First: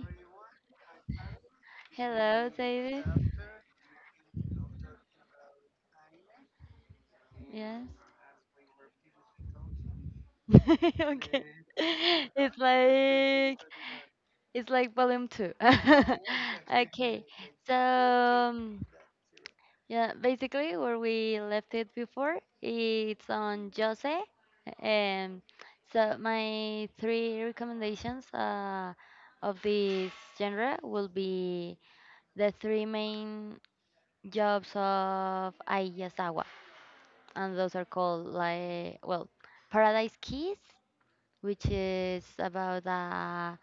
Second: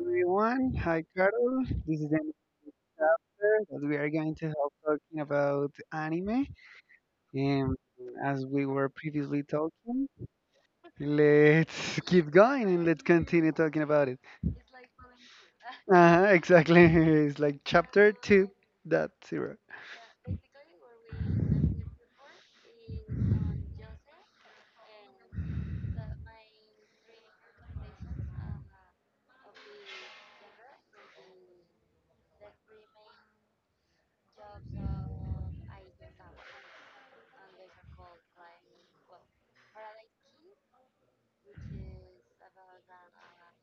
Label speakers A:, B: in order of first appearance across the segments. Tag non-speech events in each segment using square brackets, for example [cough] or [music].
A: everyone. Hi, Carol. This is the next
B: Hello, David.
A: chapter that we are going to help talking about anime. And
B: Yes.
A: as we were previously talking,
B: [laughs] okay. [laughs]
A: let's keep
B: It's
A: going and let's continue
B: like
A: talking about it.
B: it's like volume two. [laughs]
A: Uh-huh, exactly. [laughs]
B: okay.
A: It's like
B: So
A: chapter 2.0.
B: um,
A: Dot zero.
B: yeah, basically where we left it before, it's on Jose. Um, so my three recommendations of this genre will be the three main jobs of Ayasawa, and those are called like, well, Paradise Keys, which is about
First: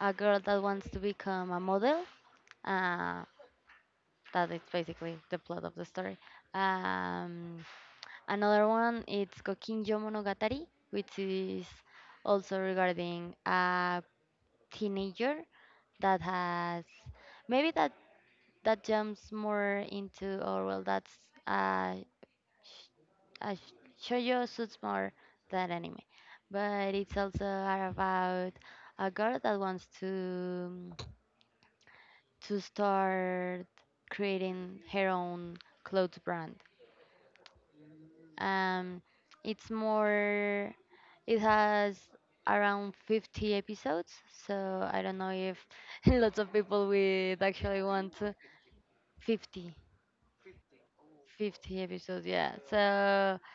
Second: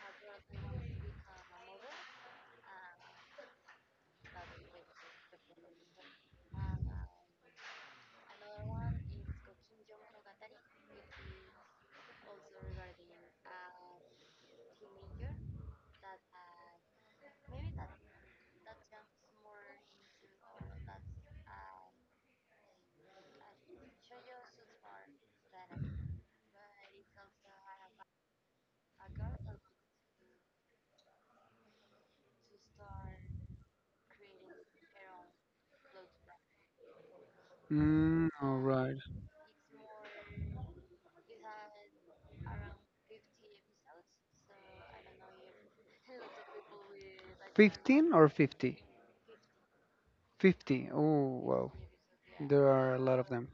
B: a girl that wants to become a model, uh, that is basically the plot of the story. um, Another one, it's Kokinjo Monogatari, which is also regarding a teenager that has maybe that that jumps more into, or well, that's a shoujo, suits more than anime, but it's also are about a girl that wants to start creating her own clothes brand.
A: Mm, all right.
B: Um, it's more. It has around 50 episodes, so I don't know if [laughs] lots of people would actually
A: 15
B: want
A: or
B: to-
A: 50?
B: 50.
A: 50. Oh, wow.
B: 50 episodes, yeah.
A: There are a lot of
B: So
A: them.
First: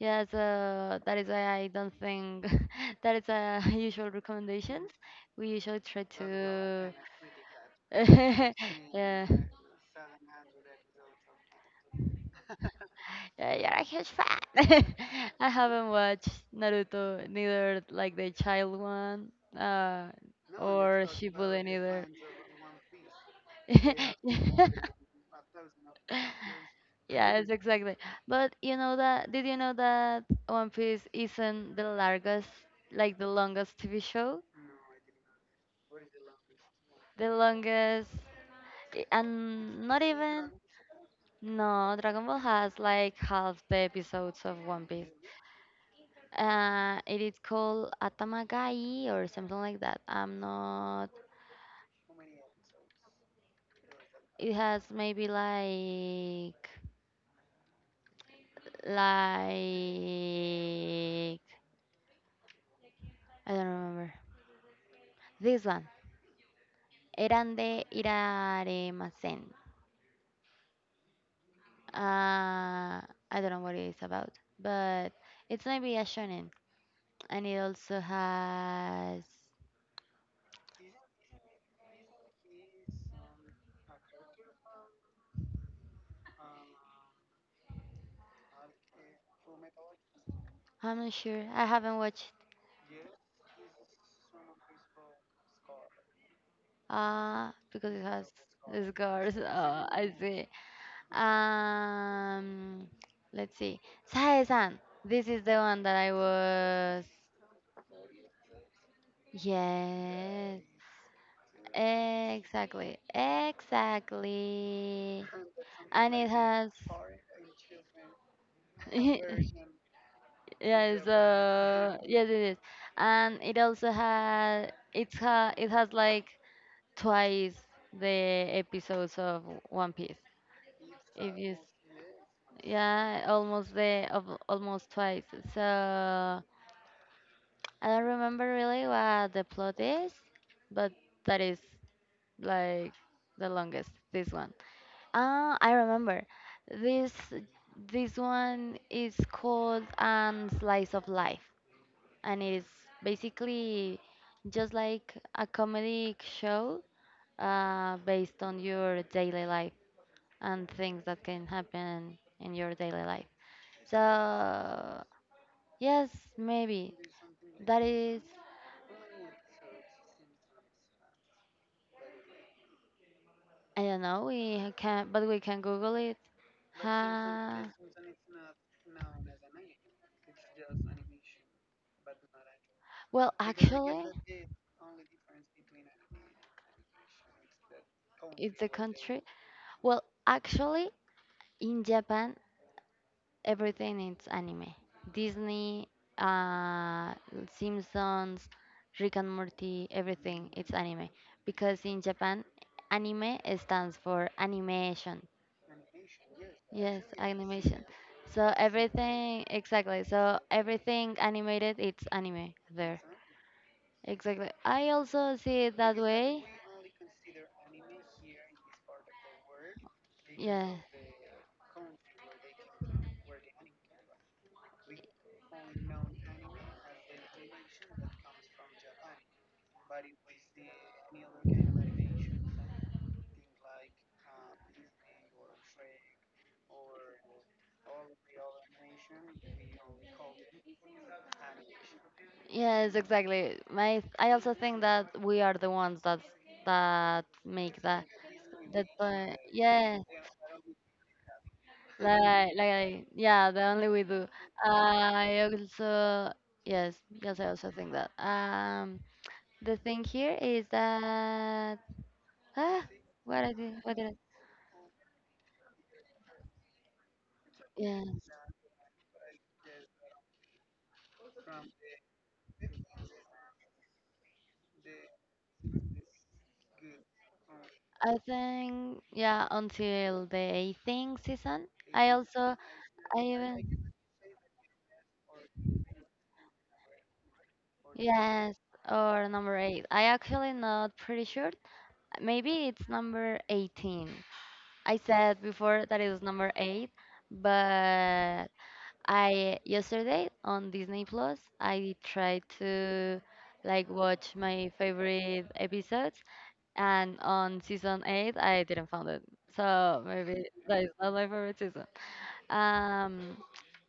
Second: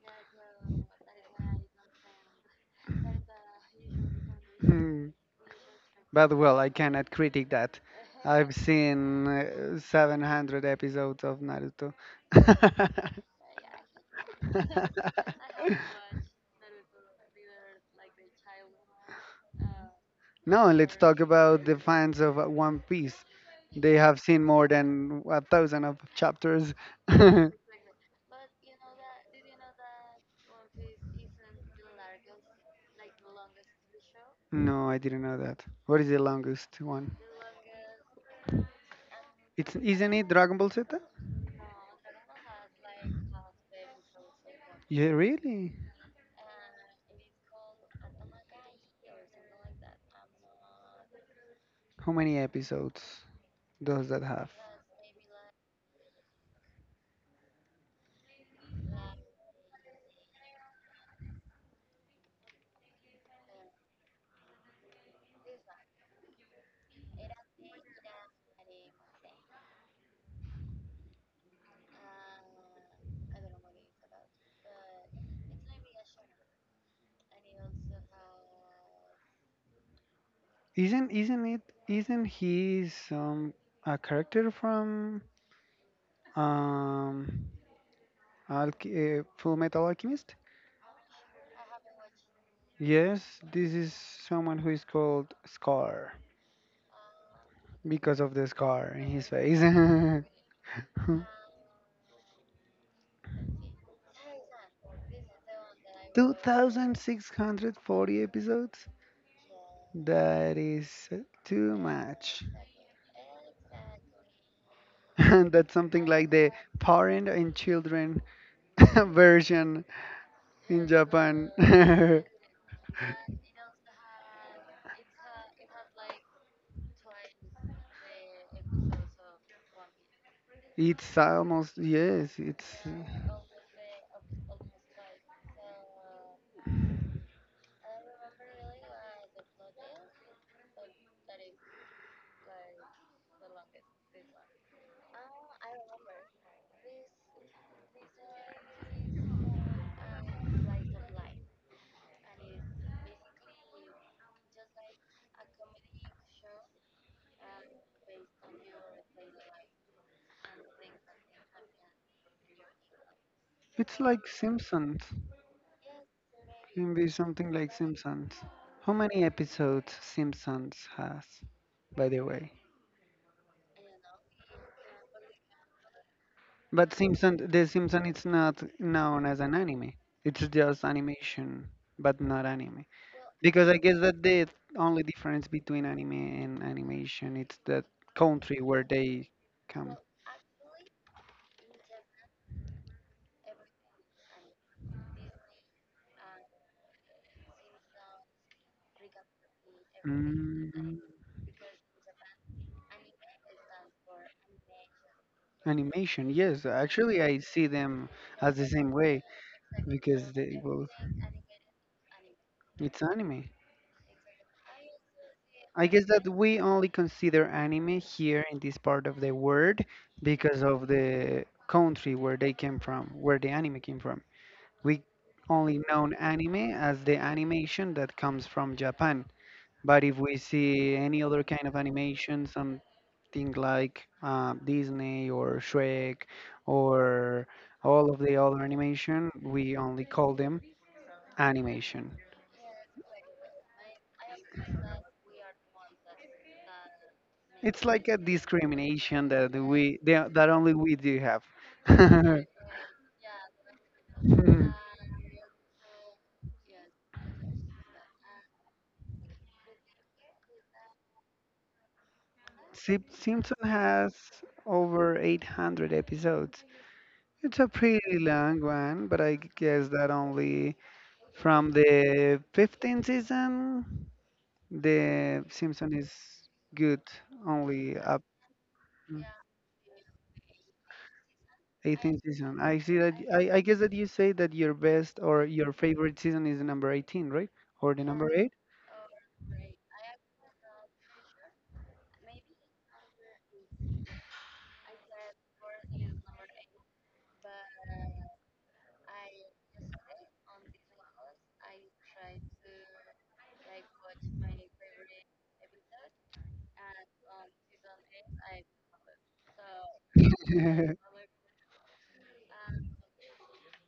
B: yes, that is why I don't think [laughs] that is a [laughs] usual recommendations.
A: [laughs]
B: We usually try
A: But well, I
B: to.
A: cannot critique that. I've
B: [laughs] Yeah.
A: seen 700 episodes of Naruto. [laughs]
B: Yeah, you're a huge fan. [laughs] I haven't watched Naruto, neither like the child one, uh,
A: No, let's
B: or
A: talk about
B: Shippuden
A: the
B: either.
A: fans of One Piece. They
B: [laughs]
A: have seen more
B: Yeah.
A: than a thousand of chapters.
B: [laughs]
A: [laughs]
B: Yes, exactly. But you know that, did you know that One Piece isn't the largest, like the longest TV show?
A: No, I didn't know that. What is the longest one?
B: The longest, I-
A: It's
B: and not
A: isn't it
B: even,
A: Dragon Ball Z?
B: no, Dragon Ball has like half the episodes of One
A: Yeah,
B: Piece.
A: really?
B: It is called Atamagai or something like that. I'm not,
A: How many episodes does that have?
B: it has maybe like, I don't remember. This one. Eran de Iraremasen. I don't know what it is about, but it's maybe a shonen, and it also has.
A: Isn't it isn't he some a character from um Alch- Full Metal Alchemist?
B: I'm not sure. I haven't watched.
A: Yes, this is someone who is called Scar
B: Because it
A: because
B: has
A: of the scar in his
B: scars. [laughs]
A: face.
B: Oh, I
A: [laughs]
B: see. Um, let's see. Sae-san. This is the one that I was.
A: 2640 episodes? That
B: Yes.
A: is too much. [laughs]
B: Exactly. Exactly.
A: And that's something
B: And it
A: like the
B: has.
A: parent and children [laughs]
B: [laughs] Yeah,
A: version in Japan.
B: so
A: [laughs]
B: yes, it is, and it also has it has like twice the episodes of One Piece.
A: It's
B: If you, s-
A: almost, yes, it's
B: yeah, almost the of almost twice. So I don't remember really what the plot is, but that is, like, the longest. This one, ah, I remember. this this one is called slice of life, and it is basically just like a comedic show based on your daily life and things that can happen in your daily life.
A: it's
B: So
A: like Simpsons.
B: yes, maybe
A: Can be something like
B: that is.
A: Simpsons. How many episodes Simpsons has, by the way?
B: I don't know, we can, but we can Google it.
A: But Simpson,
B: uh,
A: the Simpson is not known as an anime. It's just animation, but not anime. Because I guess
B: actually.
A: that the only difference between anime and animation it's the
B: It's
A: country
B: a
A: where
B: country.
A: they come.
B: Well, actually, in Japan, everything is anime. Disney, uh, Simpsons, Rick and Morty, everything it's
A: Mm,
B: anime. Because in Japan, anime stands for animation.
A: animation, yes.
B: Yes,
A: Actually, I see
B: animation.
A: them
B: So
A: as the same way
B: everything, exactly.
A: because
B: So
A: they both.
B: everything animated, it's anime there.
A: It's anime.
B: Exactly. I also see it
A: I
B: that
A: guess that
B: way.
A: we only consider anime here in this part of the world because
B: Yeah.
A: of the country where they came from, where the anime came from. We only know anime as the animation that comes from Japan. But if we see any other kind of animation, something like Disney or Shrek or all of the other animation, we only call them animation.
B: Yes, exactly. My I also think that we are the ones that make
A: It's
B: that
A: like a discrimination that
B: yeah,
A: we that that only we do have. [laughs]
B: like yeah, the only we do. I also. Yes. Yes, I also think that the thing here is that, ah,
A: Simpson
B: what did I,
A: has over 800 episodes. It's a
B: yeah,
A: pretty long one, but I guess that only from the 15th season, the Simpson is good only
B: I
A: up
B: think, yeah, until the 18th season. I
A: 18th
B: also.
A: season. I see that.
B: I
A: I guess that
B: even.
A: you say that your best or your favorite season is the number 18, right? Or the number eight?
B: Yes, or number eight. I actually not pretty sure. Maybe it's number 18. I said before that it was number eight, but I yesterday on Disney Plus, I tried to like watch my favorite episodes, and on season eight, I didn't find it. So maybe that is
A: [laughs]
B: not my favorite season. Um,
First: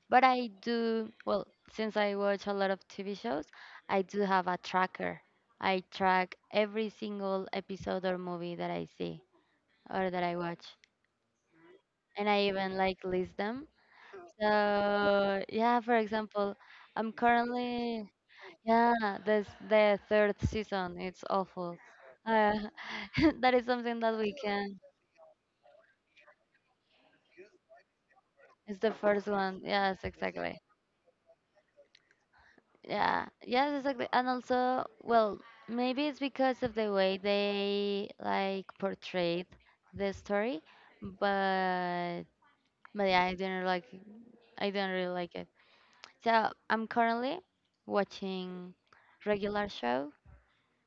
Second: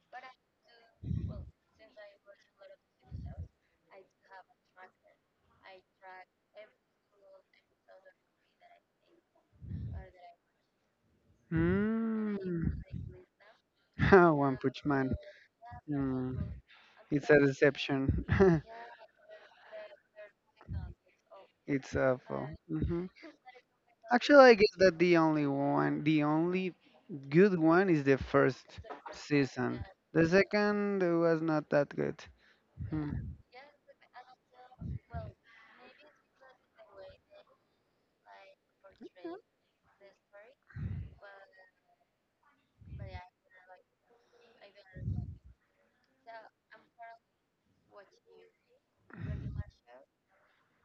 B: but I do, well, since I watch a lot of TV shows, I do have a tracker. I track every single episode or movie that I see or that I watch. And I even
A: Mm.
B: like list them.
A: [laughs] One Punch Man.
B: So, yeah, for
A: Mm.
B: example, I'm
A: It's a
B: currently,
A: deception. [laughs]
B: yeah, this the third season. It's awful.
A: It's awful.
B: Uh,
A: Hmm.
B: [laughs] that is something that we
A: Actually, I guess
B: can.
A: that the only one, the only good one is the
B: It's
A: first
B: the first one.
A: season.
B: Yes,
A: The
B: exactly.
A: second was not that good. Hmm.
B: Yeah, yes, exactly. And also, well, maybe it's because of the way they like portrayed the story, but but yeah, I didn't like it. I didn't really like it. So I'm currently watching Regular Show.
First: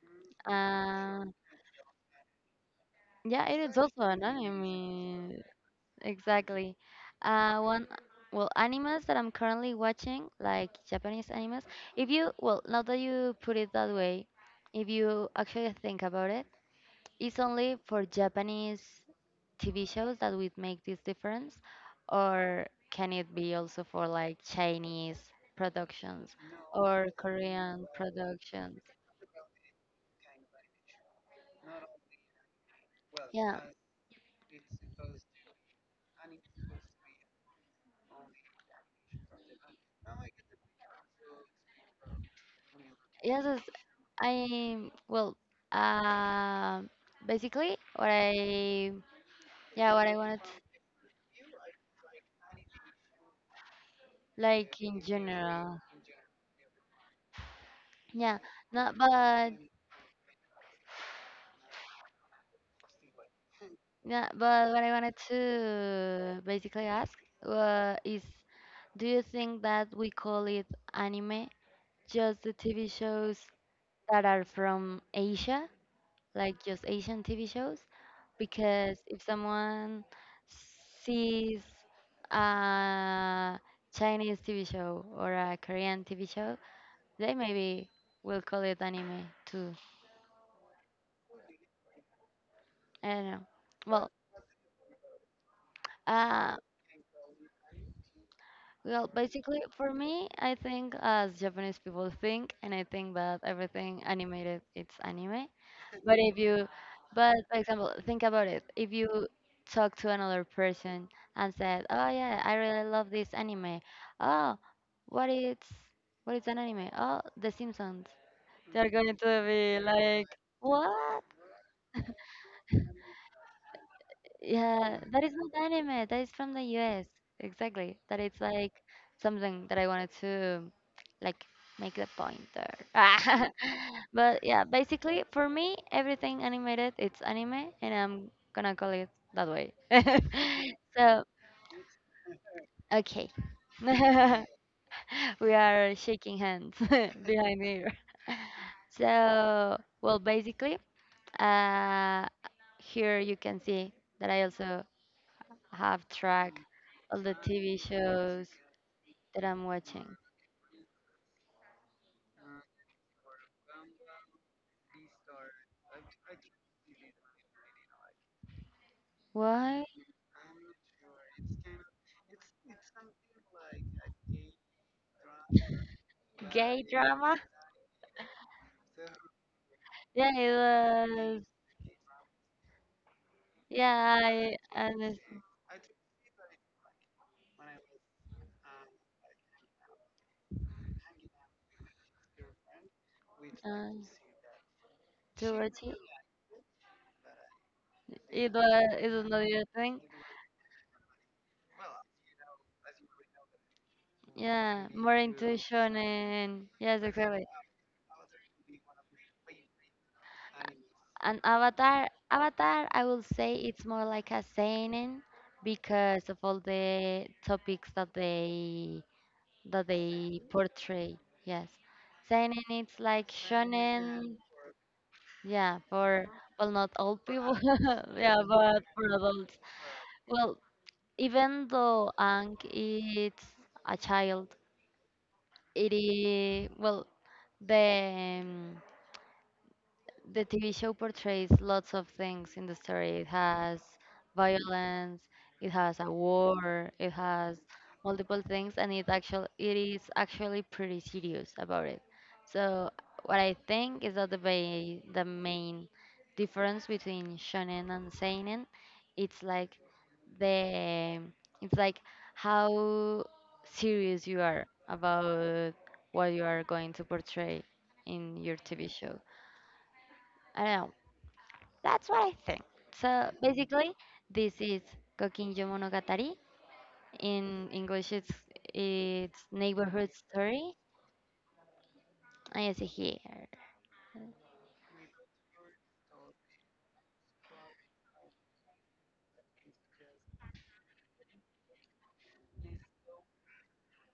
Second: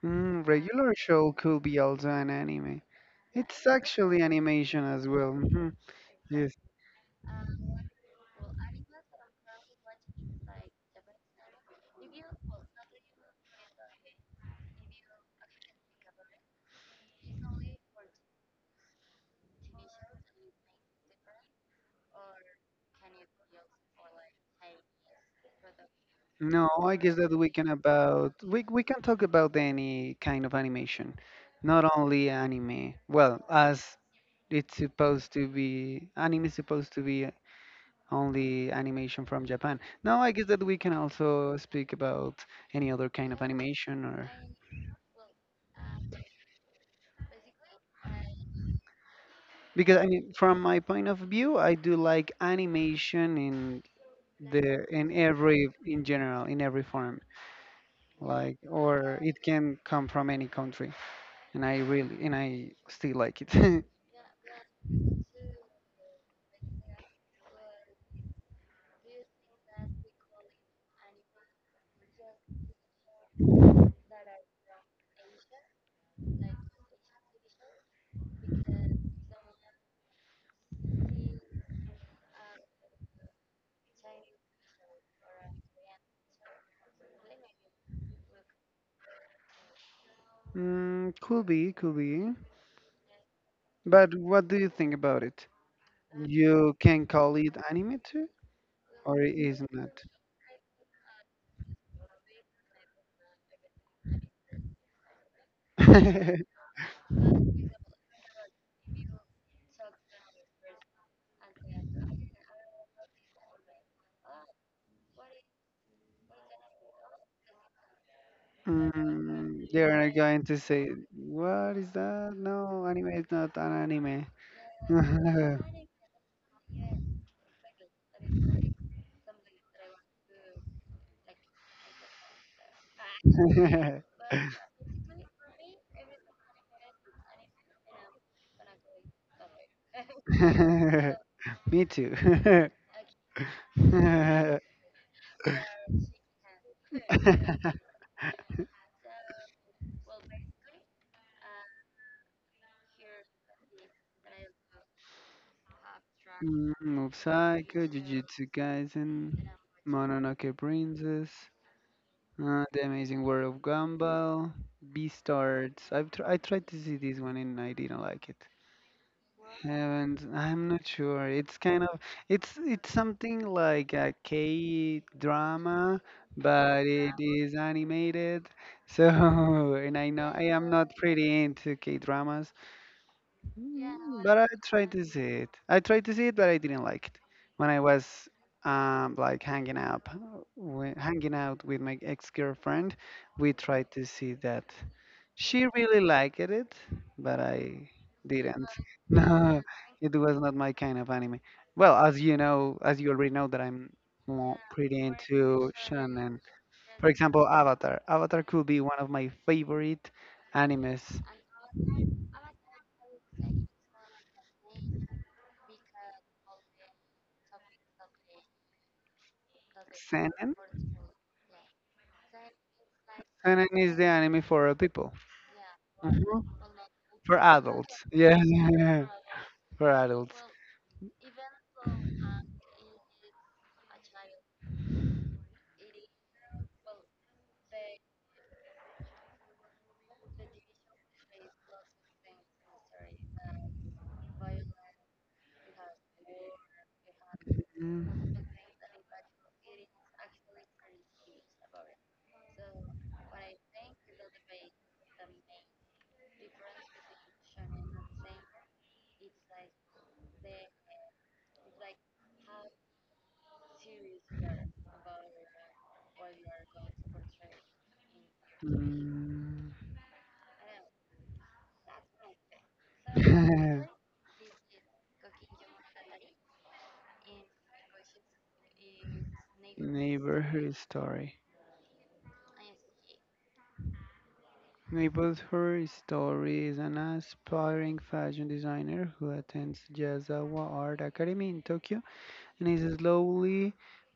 A: Mm, regular
B: Uh,
A: show could be also an anime.
B: yeah, it
A: It's
B: is also
A: actually
B: an
A: animation as well.
B: anime.
A: Mhm.
B: Exactly. Uh, one, well, animes that I'm currently watching, like Japanese animes. If you, well, now that you put it that way, if you actually think about it, it's only for Japanese TV shows that would make this difference, or can it be also for like Chinese productions
A: No, I
B: or
A: guess that we can
B: Korean
A: about we
B: productions?
A: we can talk about any kind of animation, not only anime. Well,
B: Yeah.
A: as it's supposed to be, anime is supposed to be only animation from Japan. No, I guess that we can also speak about any other kind of
B: Yes, it's-
A: animation or
B: I, well, um basically what I yeah,
A: because I
B: what I
A: mean,
B: wanted,
A: from my point of view, I do like animation in
B: like
A: the
B: in
A: in every
B: general.
A: in general in every form,
B: Yeah,
A: like
B: no,
A: or it
B: but
A: can come from any country. And I still like it.
B: yeah, but what I wanted to basically ask is, do you think that we call it anime just the TV shows that are from Asia, like just Asian TV shows? Because if someone sees a Chinese TV show or a Korean TV show, they maybe will call it anime too.
A: [laughs] Could be, could be.
B: I don't know. Well,
A: But what do you think about it?
B: Uh,
A: You can call it anime too, or it
B: basically,
A: is
B: for
A: not.
B: me, I think as Japanese people think, and I think that everything animated, it's anime. But if
A: [laughs]
B: you, but for example, think about it. If you talk to another person and said, "Oh yeah, I really love this anime." "Oh, what is what is an anime?" "Oh, The Simpsons." They're going to be
A: They are
B: like,
A: going to say,
B: "What?
A: "What is that? No, anime is not an anime."
B: Yeah, Mm, that is not anime. That is from the US." Exactly. That is like something that I wanted to like make the point there. [laughs] But yeah, basically for me, everything animated, it's anime, and I'm gonna call it that way. [laughs]
A: [laughs]
B: So,
A: Me too.
B: okay. [laughs]
A: [laughs]
B: We are shaking hands [laughs] behind here. So, well, basically, uh, here you can see that I also have track
A: Mm, Mob
B: all the TV
A: Psycho, Jujutsu
B: shows
A: Kaisen,
B: that I'm watching.
A: Mononoke Princess. The Amazing World of Gumball, Beastars. I tried to see this one and I didn't like it.
B: What?
A: Haven't. I'm not sure. It's kind of it's something like a K drama, but it is animated. So [laughs] and I know
B: Yeah,
A: I am not
B: it
A: pretty
B: was.
A: into K dramas. Yeah.
B: Yeah,
A: But I
B: I
A: tried to see
B: and
A: it. I tried to see it, but I didn't like it. When I was like hanging out with my ex-girlfriend, we tried
B: uh,
A: to see that.
B: to
A: She
B: watch it.
A: really liked it, but I didn't. [laughs]
B: It was not
A: No,
B: your thing.
A: it was not my kind of anime. Well, as you already know, that I'm more
B: Yeah,
A: pretty
B: more
A: into
B: intuition,
A: shonen.
B: and yes,
A: For example,
B: exactly.
A: Avatar. Avatar could be one of my favorite animes.
B: And Avatar, Avatar, I will say it's more like a seinen because of all the topics that they
A: Shonen.
B: portray. Yes, seinen it's like
A: Conan is the
B: shonen.
A: anime for people,
B: Yeah, for,
A: Mhm,
B: well, not all
A: for
B: people.
A: adults.
B: [laughs]
A: Yes,
B: Yeah, but for adults.
A: [laughs] for adults.
B: Well, even though Ang it's a child, it is, well, the the TV show portrays lots of things in the story. It has violence, it has a war, it has
A: Mm,
B: multiple things, and it is actually pretty serious about it. So what I think is that the main difference between shonen and seinen, it's like the it's like how serious you are about what you are going to portray in your TV show.
A: mm.
B: I don't know. That's what I think. So basically,
A: [laughs]
B: this is Kokinjo Monogatari. In English, it's Neighborhood Story.
A: Neighborhood Story.
B: I yes, here.
A: Neighborhood Story is an aspiring fashion designer who attends Yazawa Art Academy in Tokyo and is slowly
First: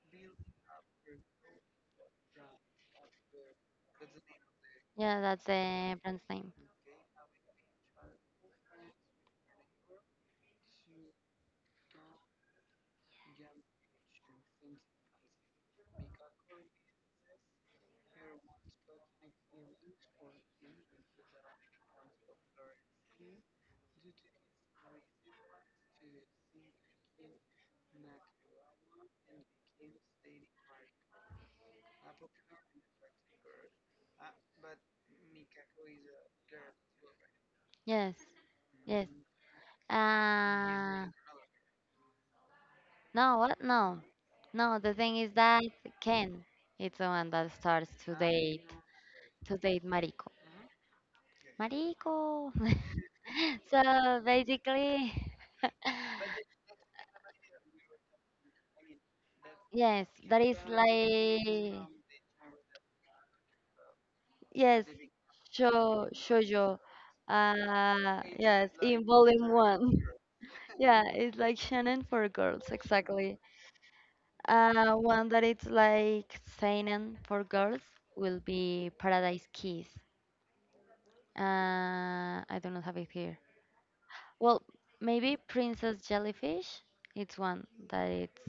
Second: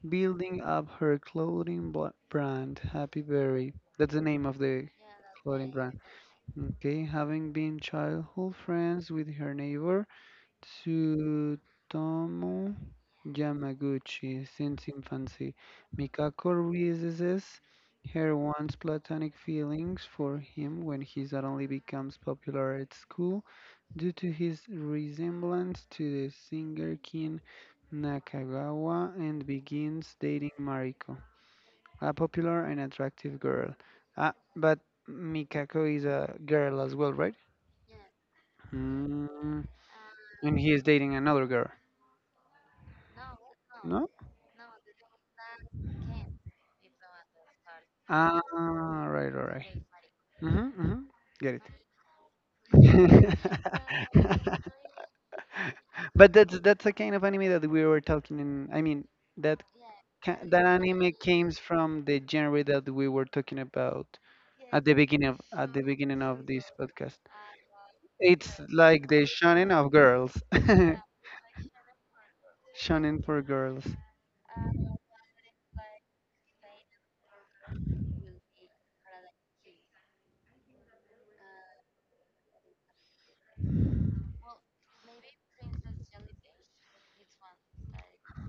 A: building up her clothing brand, Happy Berry. That's the name of the
B: Yeah, that's
A: clothing
B: the
A: brand.
B: brand's name.
A: Okay, having been childhood friends with her neighbor, Tsutomu Yamaguchi, since infancy, Mikako realizes her once platonic feelings for him when he suddenly becomes popular at school due to his resemblance to the singer Kin Nakagawa and begins dating Mariko, a popular and attractive girl. Ah, but Mikako is a girl as well, right?
B: Yes, yes.
A: Mm, and he is
B: Uh,
A: dating another girl.
B: no, what? No,
A: No?
B: no. The thing is that Ken, it's the one that starts
A: Ah, right, all
B: to
A: right.
B: date Mariko.
A: Mm-hmm, mm-hmm. Get it.
B: Mariko. [laughs] So
A: [laughs]
B: basically,
A: But that's the kind of anime that we were talking in. I mean, that
B: yes, that is
A: that anime came
B: like,
A: from the genre that we were talking about
B: yes,
A: at the
B: Sho
A: beginning of this
B: shoujo.
A: podcast. It's
B: Yes, in
A: like the
B: volume
A: shonen
B: one.
A: of
B: [laughs]
A: girls. [laughs]
B: Yeah, it's like shonen for girls,
A: Shonen
B: exactly.
A: for girls.
B: One that it's like seinen for girls will be Paradise Kiss. I do not have it here. Well, maybe Princess Jellyfish. It's one that it's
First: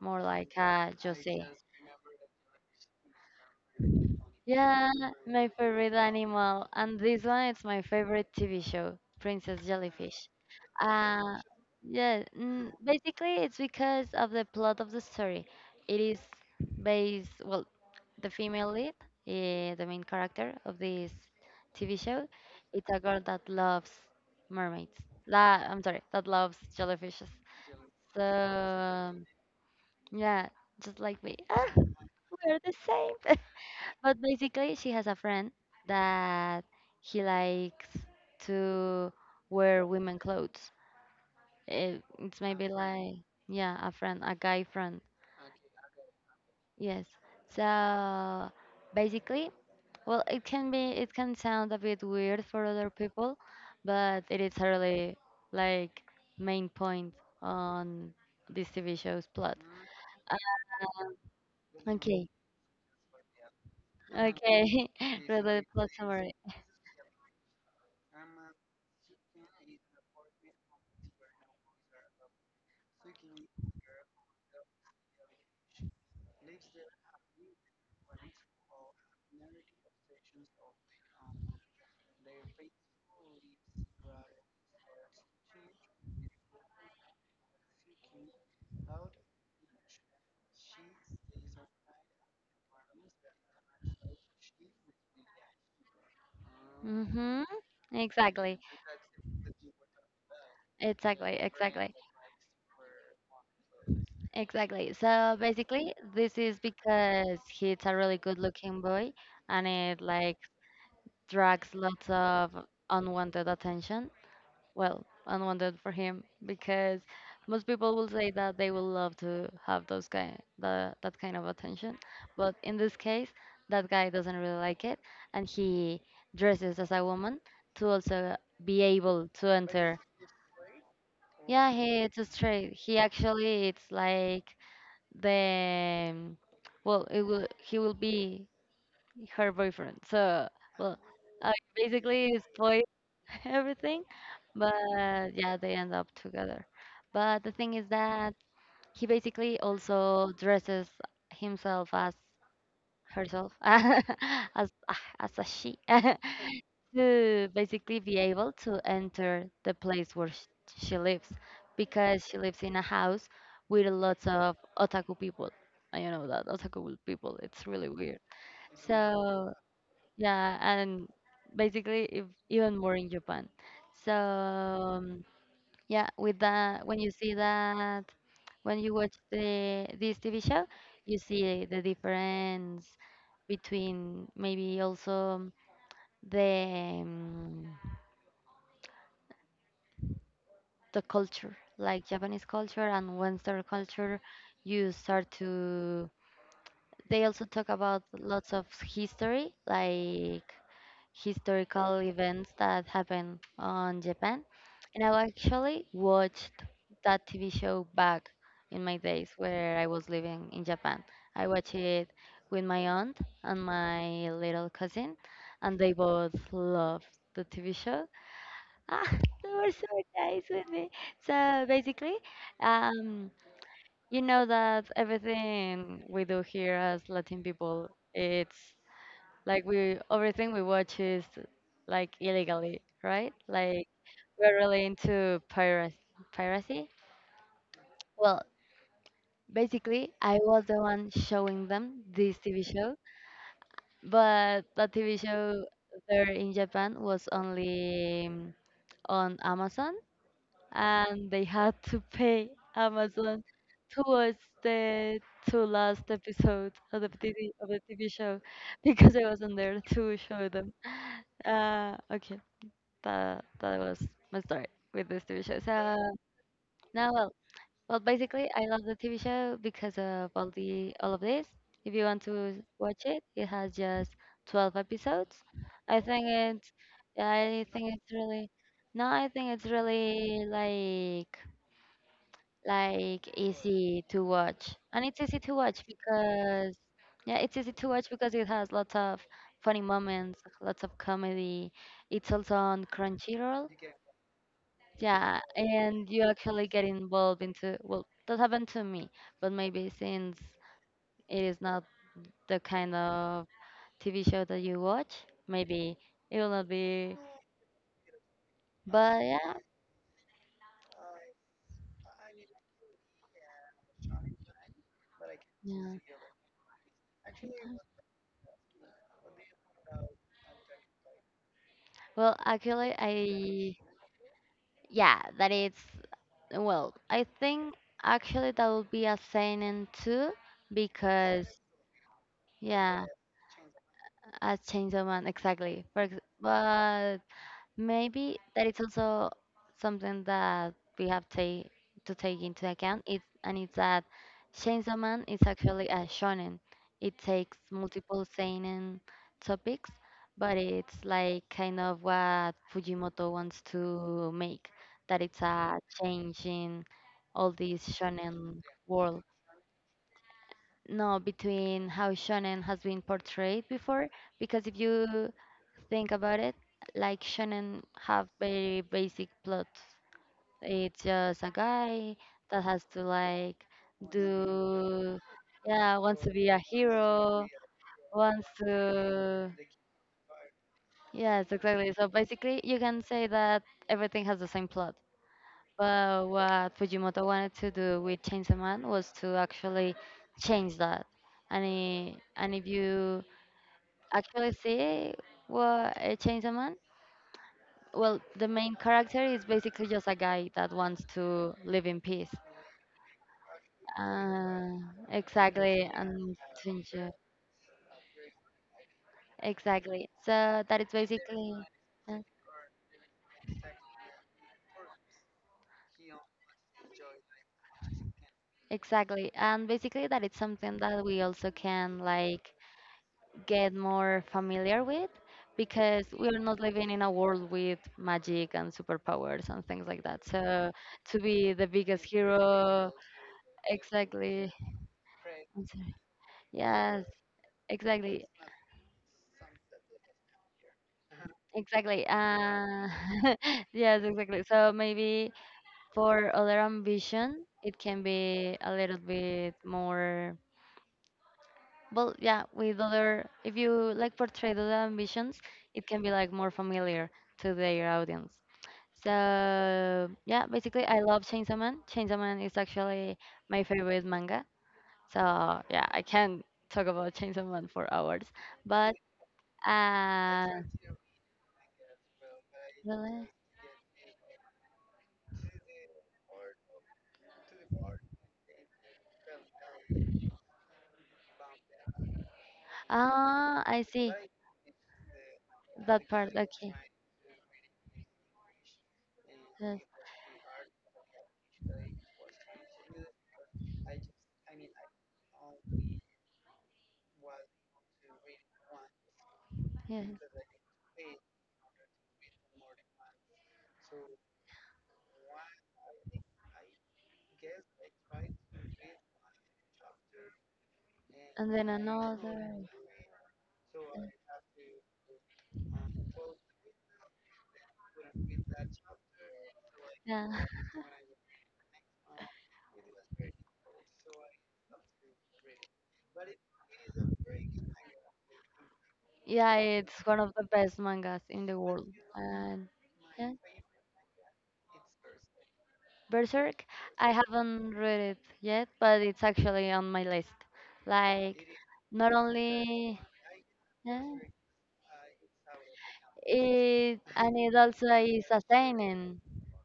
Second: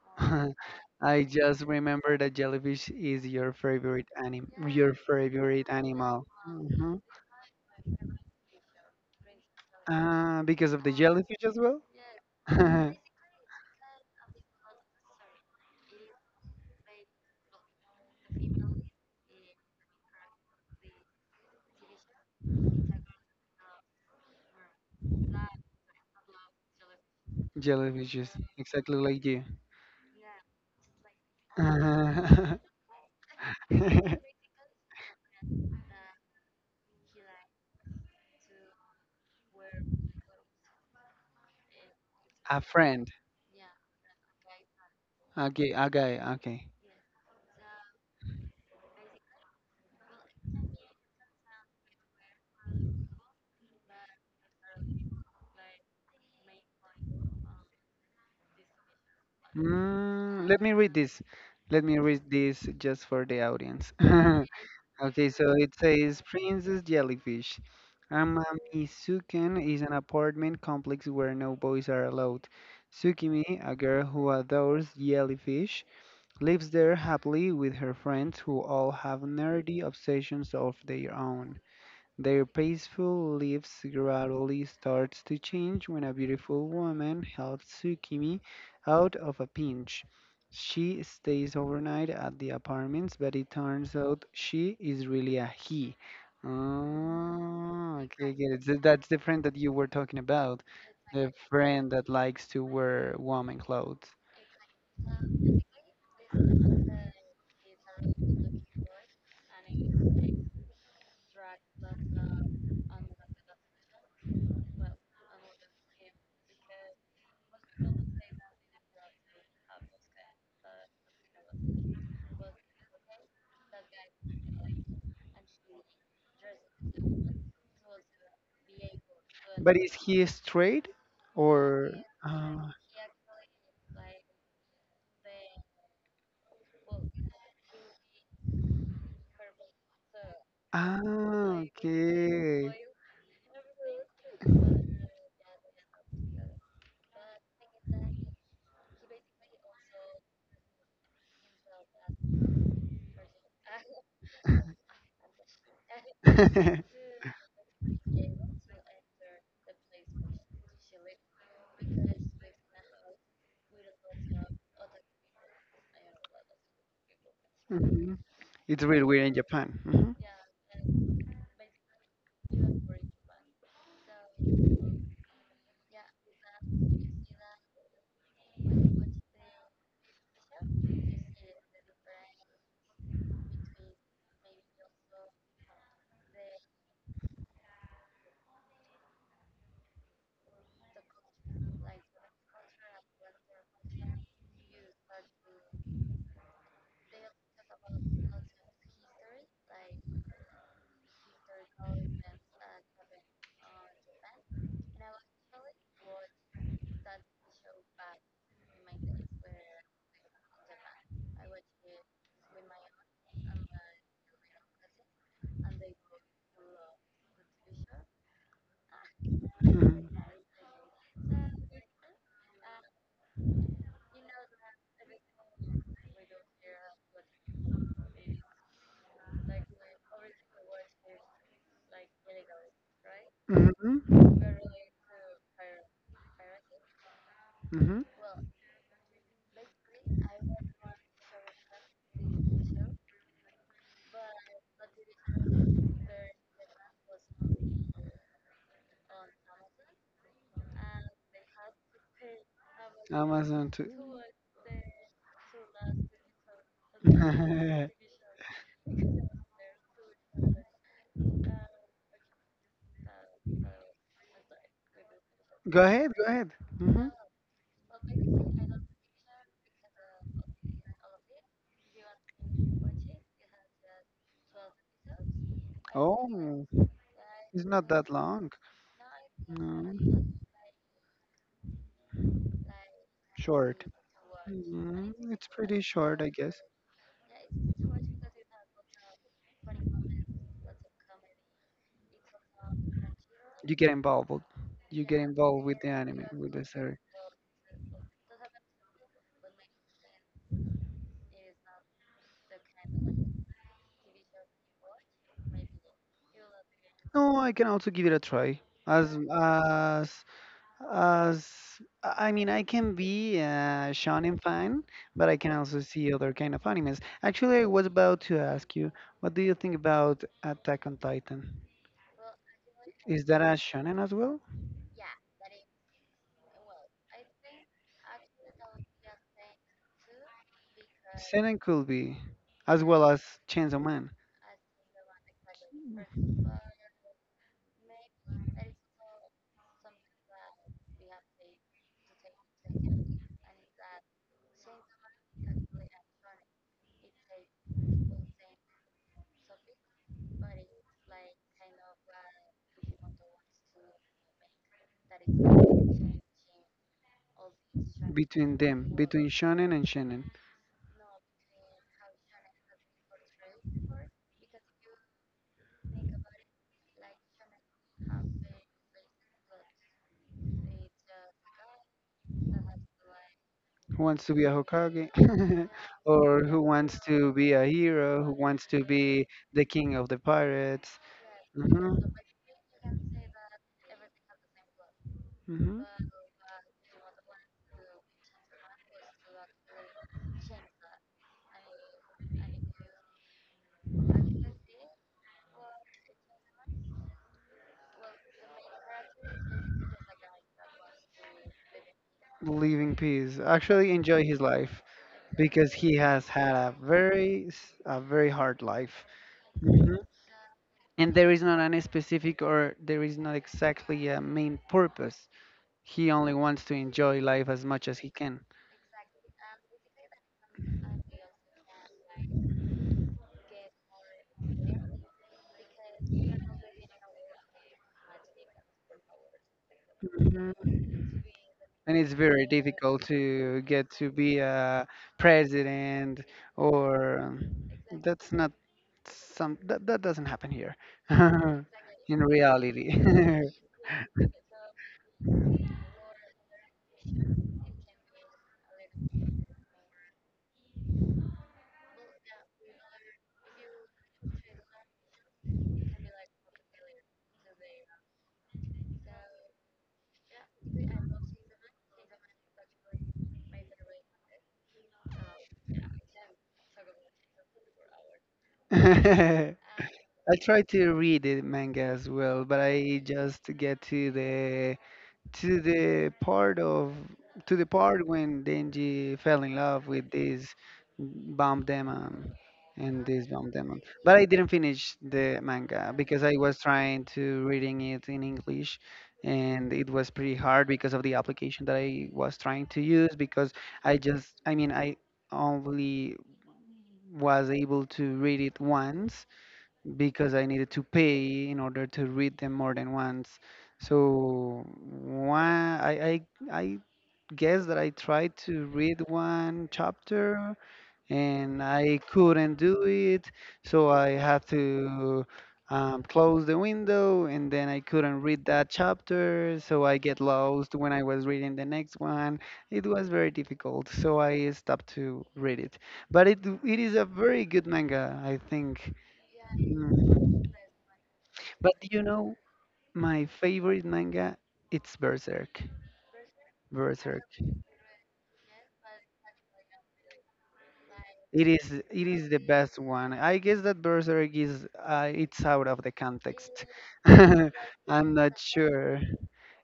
B: more like
A: [laughs]
B: a
A: I
B: Jose.
A: just remember that jellyfish is
B: Yeah,
A: your
B: my
A: favorite
B: favorite
A: animal.
B: animal.
A: Hmm.
B: And this one, it's my favorite TV show, Princess Jellyfish.
A: Because of the
B: Uh,
A: jellyfish as well?
B: yeah, mm,
A: [laughs]
B: basically, it's because of the plot of the story. It is based, well, the female lead, the main character of this TV show, it's a girl that loves mermaids. La, I'm sorry, that loves jellyfishes. So,
A: Jellyfishes, exactly like you.
B: yeah, just like me. [laughs] Ah, we're the same. [laughs] But basically, she has a friend that he likes to wear women clothes. It's
A: [laughs] A
B: maybe
A: friend.
B: like, yeah, a friend, a guy friend.
A: Okay, a guy. Okay.
B: Yes. So basically, well, it can be, it can sound a bit weird for other people, but it is a really like main point on this TV show's plot. Uh,
A: Mm, let me read this. Let me
B: okay.
A: read this just for the audience. [laughs]
B: Okay. [laughs]
A: Okay, so
B: Really
A: it
B: plot
A: says
B: summary.
A: Princess Jellyfish. Amamizuken is an apartment complex where no boys are allowed. Tsukimi, a girl who adores jellyfish, lives there happily with her friends who all have nerdy obsessions of their own. Their peaceful lives gradually starts to change when a beautiful woman helps Tsukimi out of a pinch. She stays overnight at the apartments, but it turns out she is really a he.
B: Mm-hmm.
A: Oh, okay, get
B: Exactly.
A: it. So that's the friend that you were talking about, the
B: Exactly.
A: friend
B: Exactly.
A: that likes to wear woman clothes.
B: Exactly. So basically, this is because he's a really good-looking boy, and it like drags lots of unwanted attention. Well, unwanted for him because most people will say that they will love to have that kind of attention, but in this case, that guy doesn't really like it, and he dresses as a woman to also be able to
A: But is
B: enter.
A: he straight
B: Yeah,
A: or?
B: he it's a
A: Oh,
B: straight. He actually it's like the well, it will he will be her boyfriend. So well,
A: ah,
B: basically it's
A: okay.
B: spoil everything. But yeah, they end up together. But the thing is that he basically also dresses himself as herself, [laughs] as a she, [laughs]
A: [laughs]
B: to basically be able to enter the place where she lives, because she lives in a house with lots of otaku people. And you know that otaku people, it's really weird.
A: Mhm. It's really weird in
B: So
A: Japan. Mhm.
B: yeah, and basically if, even more in Japan. So yeah, with that, when you see that, when you watch the this TV show, you see the difference between maybe also the um, the culture, like Japanese culture and Western culture. You start to they also talk about lots of history, like historical events that happened on Japan. And I actually watched that TV show back in my days where I was living in Japan. I watched it with my aunt and my little cousin, and they both loved the TV show. Ah, [laughs] they were so nice with me. So basically, um, you know that everything we do here as Latin people, it's like we everything we watch is like illegally, right?
A: Mhm.
B: Like
A: Mhm.
B: we're really into piracy. Piracy?
A: Mhm.
B: Well, basically, I was the one showing them this TV show, but the TV show there in Japan was only on Amazon, and they had to pay Amazon
A: Amazon too.
B: towards the two last episodes of the TV show
A: [laughs]
B: [laughs] because I wasn't there to show them. Okay. That was my start with this TV show.
A: Go
B: So
A: ahead, go ahead.
B: now,
A: Mhm.
B: well, basically, I love the TV show because of all of this. If you want to watch it, it has just 12 episodes. I think
A: Oh,
B: it's,
A: it's
B: I
A: not
B: think
A: that
B: it's really,
A: long.
B: no, I think it's
A: No,
B: really like
A: short.
B: easy to watch, and
A: Mhm.
B: it's easy
A: It's
B: to
A: pretty
B: watch
A: short, I guess.
B: because it has lots of funny moments, lots of comedy. It's also on Crunchyroll.
A: You get involved. You get
B: Yeah,
A: involved with the
B: and you
A: anime, with the
B: actually get
A: story.
B: involved into, well, that happened to me, but maybe since it is not the kind of TV show that you watch, maybe it will not be,
A: No, I can also give it a try. As
B: but yeah.
A: as as I mean, I can be a shonen fan, but I can also
B: Yeah.
A: see other kind of animes. Actually, I was about to ask you, what do you think about Attack on Titan?
B: Well, actually,
A: Is that a
B: I,
A: shonen as well?
B: yeah, that is, well, I think actually that would be a seinen too, because,
A: Shonen could be, as
B: yeah,
A: well as Chainsaw Man.
B: a change of mind, exactly. But maybe that is also something that we have to take into account. It and it's that Chainsaw Man is actually a shonen. It takes multiple seinen topics, but it's like kind of what Fujimoto wants to make, that it's a change in all this
A: Between
B: shonen
A: them,
B: world.
A: between shonen and shonen.
B: No, between how shonen has been portrayed before, because if you think about it, like shonen have very basic plot. It's just a guy that has to like
A: Who wants to be a Hokage,
B: do,
A: [laughs]
B: yeah, wants to
A: or
B: be a
A: who wants to
B: hero,
A: be a hero, who
B: wants
A: wants to be
B: to,
A: the king of the pirates.
B: yes, exactly.
A: Hmm.
B: So basically, you can say that everything has the same plot.
A: Hmm.
B: But what Fujimoto wanted to do with Chainsaw Man was to actually change that. And i- and if you actually see what Chainsaw Man, well, the main character is basically just a guy that wants to live in peace.
A: Live in peace. Actually, enjoy his
B: Uh,
A: life because
B: exactly,
A: he has
B: and
A: had
B: to
A: a
B: enjoy.
A: very, s- a very hard life. Hmm.
B: Exactly. So that is
A: And there is
B: basically.
A: not any
B: uh,
A: specific or there is not exactly a main purpose. He only wants to enjoy life as much as he can.
B: Exactly. And basically that it's something that we also can like get more familiar with because we are not living in a world with magic and superpowers and things like that. So
A: Mm-hmm.
B: to be the
A: And
B: biggest
A: it's very
B: hero,
A: difficult to get to be
B: exactly.
A: a president
B: Yes,
A: or
B: exactly.
A: that's not some that, that doesn't happen here
B: Exactly.
A: [laughs] in reality.
B: [laughs] Yes, exactly. So maybe for other ambition, it can be a little bit more. Well, yeah, with other, if you like portray the ambitions, it can be like more familiar to their audience. So yeah, basically, I love Chainsaw Man. Chainsaw Man is actually my favorite manga. So yeah, I can talk about Chainsaw Man for hours. But
A: [laughs] I
B: Uh,
A: try to read the manga as well, but I
B: really?
A: just get to the part of to the part when Denji fell in love with this bomb demon and this bomb
B: Ah, I
A: demon.
B: see.
A: But I didn't finish the manga
B: That [laughs]
A: because I
B: part.
A: was
B: Okay.
A: trying to reading it in English and
B: Yes.
A: it was pretty hard because of the application that I was trying to use because I mean I only was able to read it once
B: Yes.
A: because I needed to pay in order to read them more than once. So I guess that I tried to read one chapter
B: And
A: and
B: then
A: I couldn't
B: another.
A: do it. So I had to close the window and then I couldn't read that chapter. So I get
B: Yeah. [laughs]
A: lost when I was reading the next one. It was very difficult. So I stopped to read it. But it is a very good manga, I think.
B: Yeah, it's one
A: Mm.
B: of the best mangas in the
A: But
B: world.
A: you know,
B: And
A: my
B: yeah.
A: favorite manga it's Berserk.
B: Berserk, I
A: Berserk.
B: haven't read it yet, but it's actually on my list. Like,
A: It is it
B: not
A: is the best
B: only.
A: one. I guess that
B: Yeah.
A: Berserk is it's out of the context.
B: It and
A: [laughs]
B: it also
A: I'm
B: is
A: not
B: a
A: sure.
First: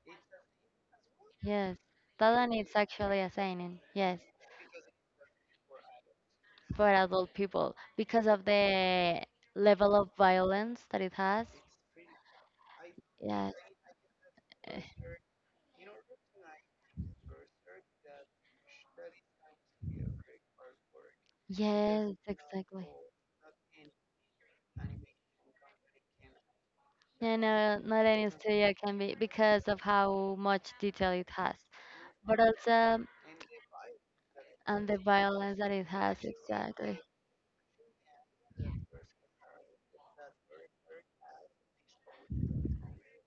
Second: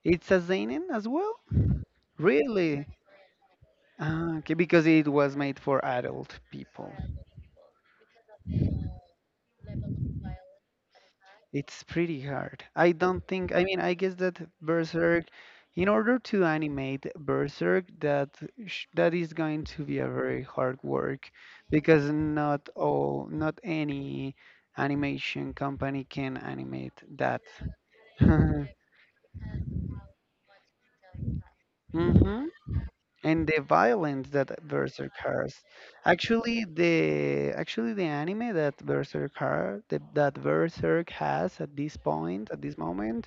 A: It's a seinen as well?
B: yes, that one is
A: Really?
B: actually a yes,
A: Ah, okay, because it was made for adult
B: for
A: people.
B: adult people because of the level of violence that it has.
A: It's pretty hard. I don't think,
B: Yes,
A: I mean, I guess that
B: eh,
A: Berserk, in order to animate Berserk, that that is going to be a very hard work because
B: yes,
A: not
B: exactly.
A: all, not any animation company can animate
B: Yeah,
A: that.
B: no, not
A: [laughs]
B: any
A: Hmm.
B: studio can be because of how much detail it has, but also
A: And the violence that
B: and the
A: Berserk has.
B: violence that it has.
A: Actually,
B: Exactly.
A: the actually the anime that Berserk has, at this point, at this moment,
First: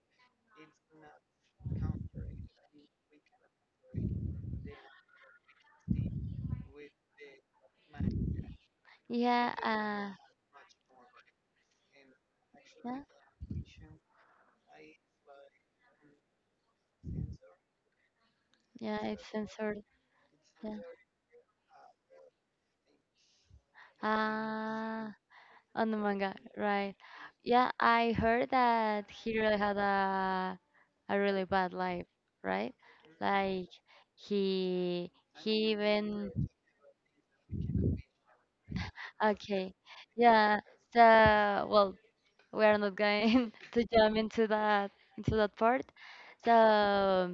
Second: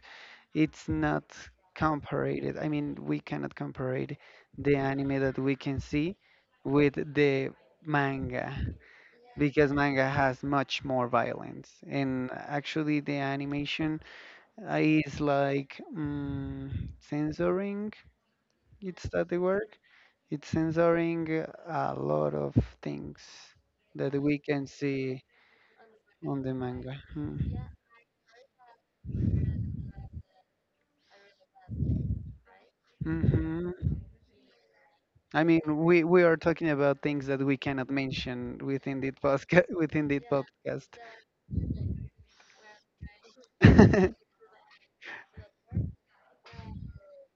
A: it's not compared. I mean, we cannot compare the anime that we can see with the manga
B: Yeah,
A: because manga
B: uh,
A: has much more violence and actually
B: yeah,
A: the animation is like censoring, it's
B: yeah, it's
A: that the word,
B: censored.
A: it's
B: Yeah.
A: censoring a lot of things that we can
B: Ah,
A: see
B: on the manga,
A: on the manga.
B: right. Yeah, I heard that he really had a really bad life, right? Like
A: Mm-hmm.
B: he
A: I mean,
B: he
A: we
B: even
A: are talking about things that we cannot mention within this podcast. [laughs]
B: okay. Yeah, the well, we are not going [laughs] to jump
A: [laughs]
B: into that part. So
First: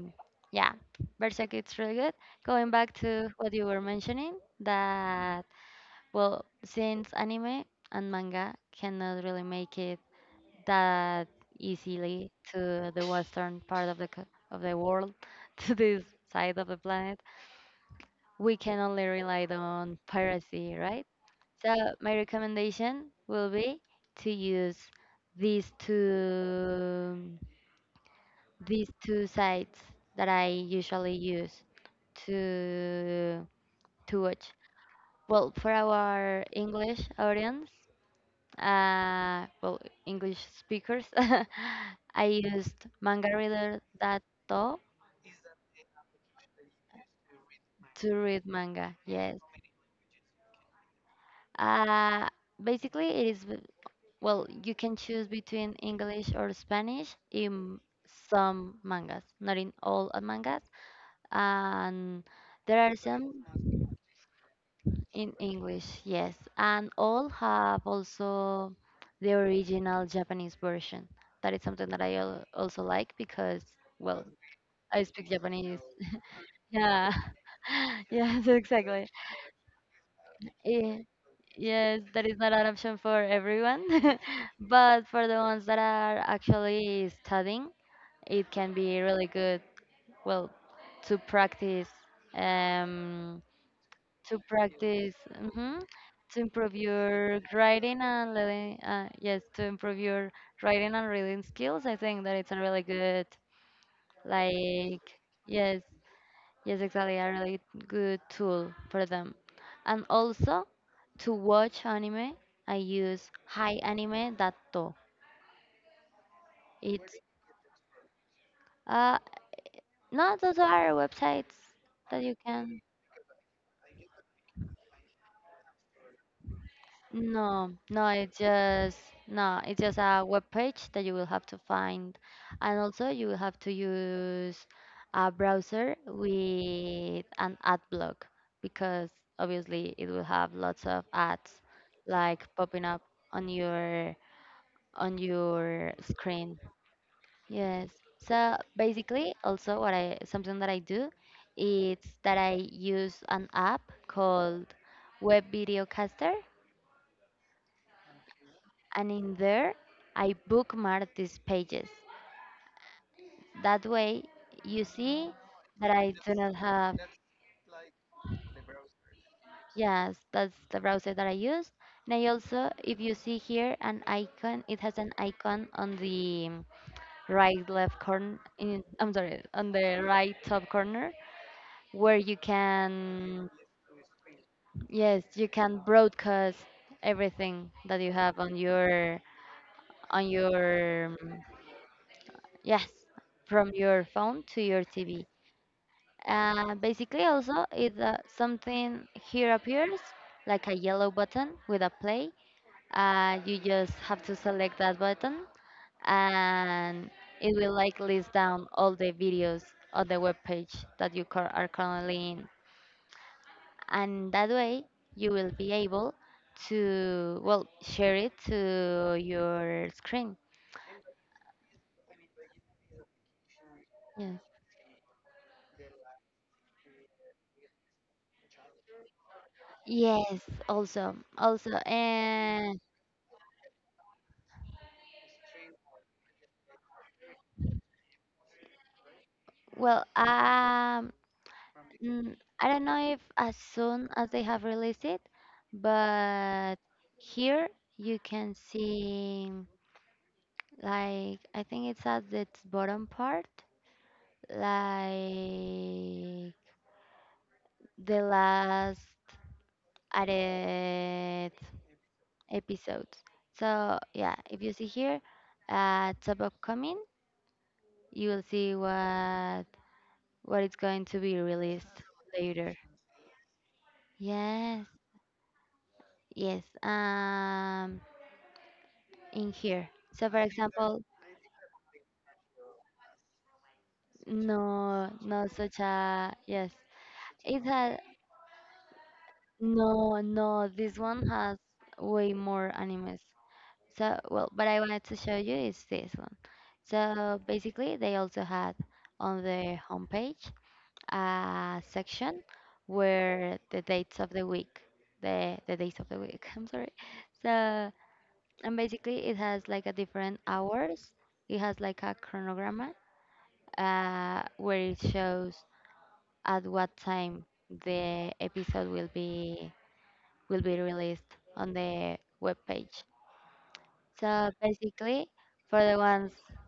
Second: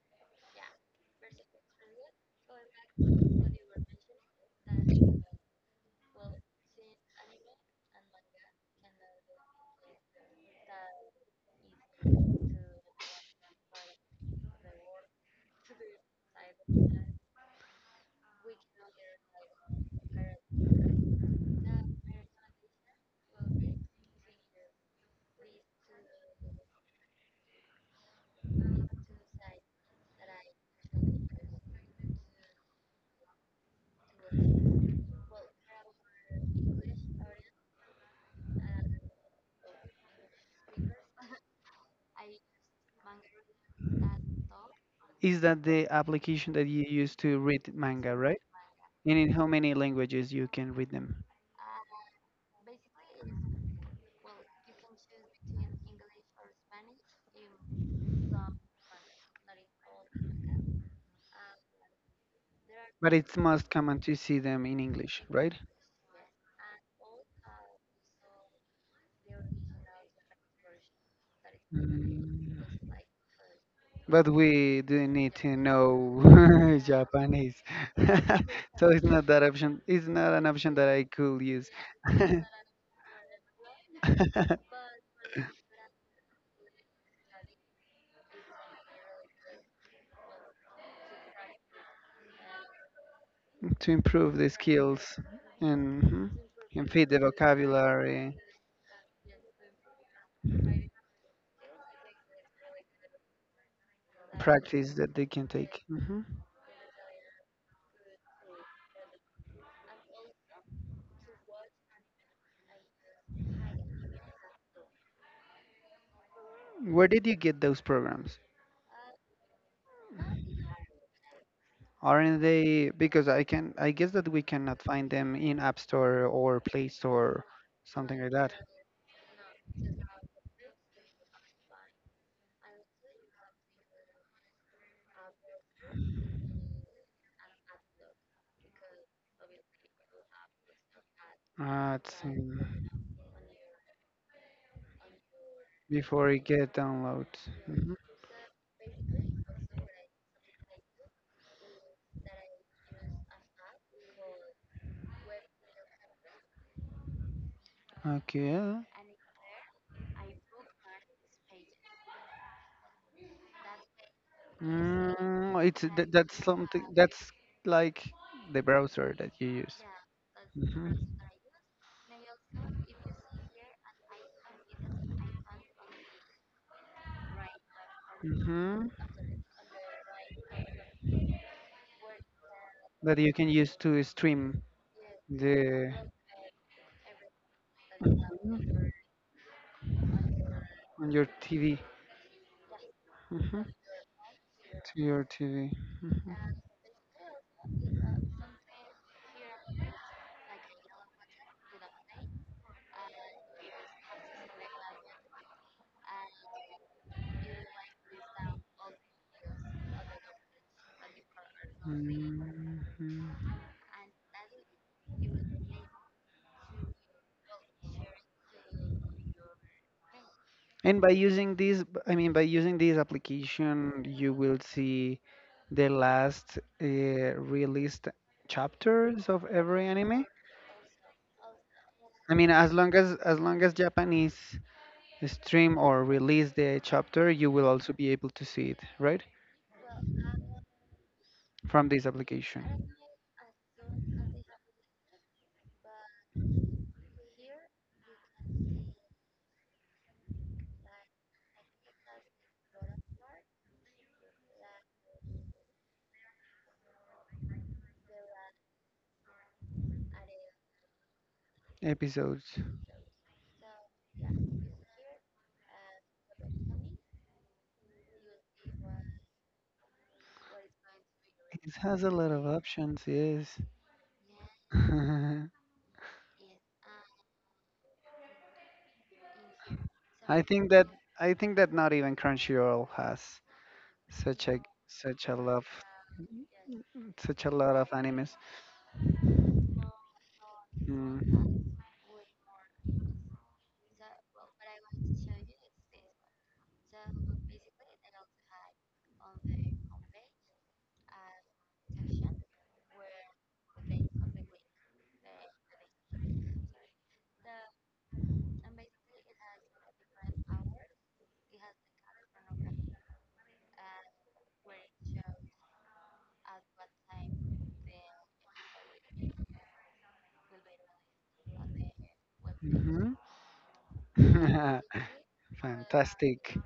B: yeah, Berserk it's really good. Going back to what you were mentioning, that well, since anime and manga cannot really make it that easily to the western part of the of the world, [laughs] to this side of the planet, we can only rely on piracy, right? So my recommendation will be to use these two these two sites that I usually use to to watch. Well, for our English audience, well, English speakers, [laughs] I used mangareader.to
A: Is that the application that you use to read
B: to
A: manga, right?
B: read manga.
A: And in
B: Yes.
A: how many languages you can read them?
B: Uh, Basically, it is you can choose between English or Spanish in some mangas, not in all mangas. And there are
A: But it's
B: some
A: most common to see them in English,
B: in
A: right?
B: English, yes. And all have also the original Japanese version. That is something that I
A: Mm.
B: also like because, well,
A: But we
B: I
A: do
B: speak
A: need to
B: Japanese. [laughs]
A: know [laughs]
B: Yeah,
A: Japanese,
B: [laughs]
A: [laughs]
B: yes,
A: so it's
B: exactly.
A: not that option. It's not an option that
B: Eh,
A: I could use.
B: Yes, that is not an option for everyone, [laughs]
A: [laughs]
B: but for the ones that are actually studying, it can be really good well to practice um
A: To improve
B: to
A: the
B: practice
A: skills
B: mhm,
A: and mhm,
B: to improve
A: and feed the
B: your writing
A: vocabulary
B: and reading yes, to improve your writing and reading skills. I think that it's a really good
A: practice
B: like
A: that they can
B: yes.
A: take. Hmm.
B: Yes, exactly. A really good tool for them. And also to watch anime I use hianime.to.
A: Where
B: It's
A: did you get those programs?
B: uh no, those are websites that you
A: Aren't
B: can
A: they because I can I guess that we cannot find them in App Store or Play Store
B: no, no,
A: something like
B: it's
A: that.
B: just no, it's just a web page that you will have to find, and also you will have to use a browser with an ad block because obviously it will have lots of ads
A: It's
B: like popping
A: in,
B: up on your on your
A: before you
B: screen.
A: get downloads.
B: Yes.
A: Hmm.
B: So basically, also what I something that I do is that I use an app called Web Videocaster,
A: Okay.
B: and in there I bookmark these pages. That way you see
A: Mm, it's
B: that I
A: that,
B: do
A: that's
B: not
A: something
B: have,
A: that's like the browser that you use.
B: yes, that's the
A: Hmm.
B: browser that I use. And I also, if you see here an icon, it has an icon on the right left corner, in,
A: Hmm.
B: I'm sorry, on the right top corner where you
A: That you
B: can,
A: can use to stream
B: yes, you can
A: the
B: broadcast everything that you have
A: Mhm,
B: on your,
A: on your TV.
B: yes,
A: Hmm,
B: from your phone to your
A: to
B: TV.
A: your TV. Hmm.
B: Basically, also, if something here appears, like a yellow button with a play, you just have to select that button and it will like list down all the videos on the web page that you are currently in.
A: Mhm. Mhm.
B: And that way, you will be able to, well, share it to your screen.
A: And by using this, I mean by using this application, you
B: Yes.
A: will see the last released chapters of every anime.
B: Yes, also, also,
A: I mean, as
B: and
A: long as as long as Japanese stream or release the chapter, you will also be able to see it, right?
B: well,
A: From this
B: mm, I don't
A: application.
B: know if as soon as they have released it, but here you can see like I think it's at its bottom part, like the last added
A: Episodes.
B: episodes. So yeah, if you see here top upcoming, you will see what is going to be
A: It
B: released
A: has a lot of
B: later.
A: options, yes.
B: Yes, yes. In here. So,
A: [laughs]
B: for
A: I think that
B: example,
A: I think that not even Crunchyroll has such a
B: no,
A: such a
B: no,
A: love
B: such a yes.
A: such a
B: It
A: lot of
B: had
A: animes.
B: no, no. This one has
A: Hmm.
B: way more animes. So, well, but I wanted to show you is this one. So basically, they also had on the homepage a section where the days of the week. [laughs] I'm sorry. So, and basically, it has like a different hours. It has like a chronograma where it shows at what time the episode will be released on the web page.
A: Hmm.
B: So
A: [laughs]
B: basically, for the ones,
A: Fantastic.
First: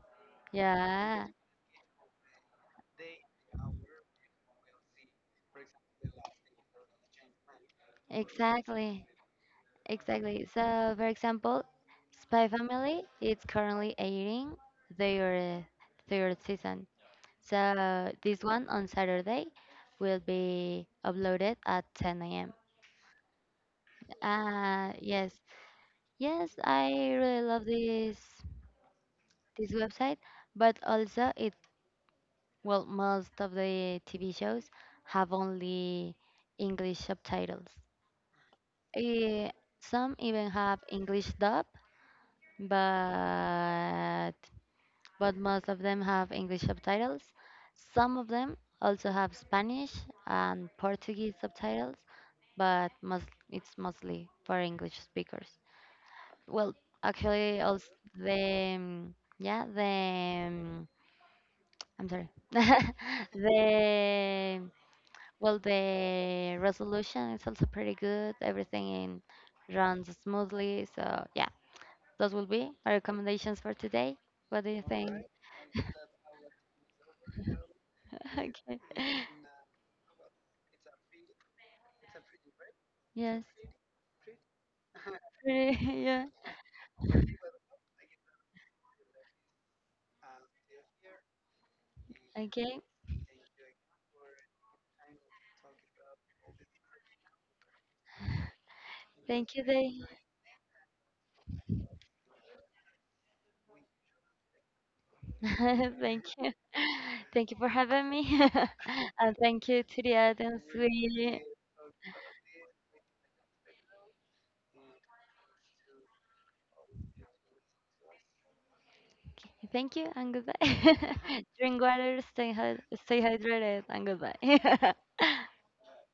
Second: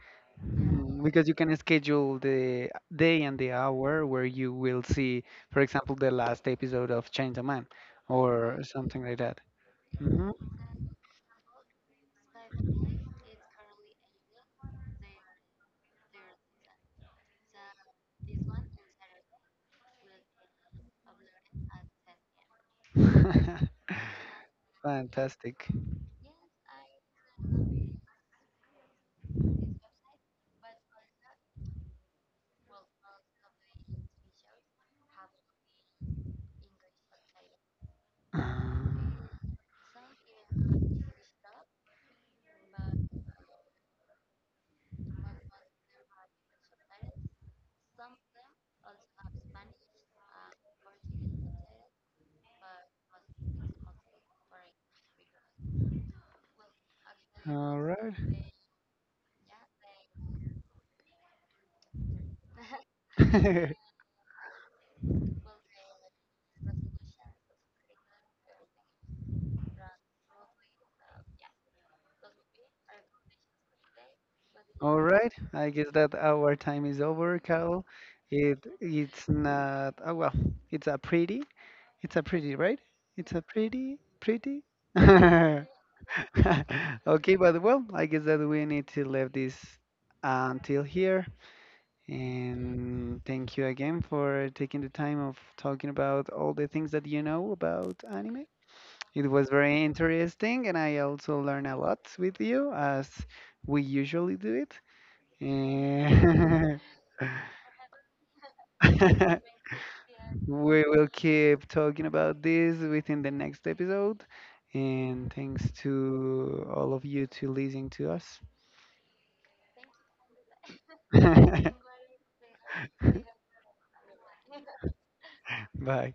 A: Mm,
B: yeah,
A: because you can schedule the day and the hour where you will see, for example, the last episode of Man or something
B: exactly,
A: like that. Hmm.
B: exactly. So for example, Spy Family, it's currently airing their third season. So this one on Saturday will be uploaded at 10 a.m.
A: [laughs]
B: Yes,
A: Fantastic.
B: yes, I really love this website, but also it well most of the TV shows have only English subtitles.
A: Um,
B: Eh, some even have English dub, but most of them have English subtitles. Some of them also have Spanish and Portuguese subtitles, but most it's mostly for English speakers. Well, actually,
A: All
B: also
A: right.
B: the I'm sorry. [laughs]
A: [laughs]
B: the Well, the resolution is also pretty good. Everything runs smoothly. So yeah, those will be my recommendations for today. What do you
A: All
B: think? [laughs]
A: right. I guess that our time is over, Carl. It
B: Okay.
A: it's not. Oh well, it's a pretty. It's a pretty, right? It's a
B: Yes.
A: pretty, pretty. [laughs] [laughs]
B: Pretty, [laughs] yeah.
A: Okay, but well, I guess that we need to leave this until here.
B: Okay.
A: And thank you again for taking the time of talking about all the things that you know about anime. It was
B: Thank you,
A: very
B: Day.
A: interesting, and I also learned a lot with you, as we usually do it.
B: [laughs] Thank you.
A: And
B: [laughs] Thank you for having me. [laughs] And thank
A: [laughs]
B: you to the audience.
A: we will
B: We
A: keep talking about this within the next episode. And thanks to all of you to listening to us.
B: Okay, thank you and goodbye. [laughs]
A: [laughs]
B: Drink water, stay hydrated and goodbye. [laughs]
A: Vai.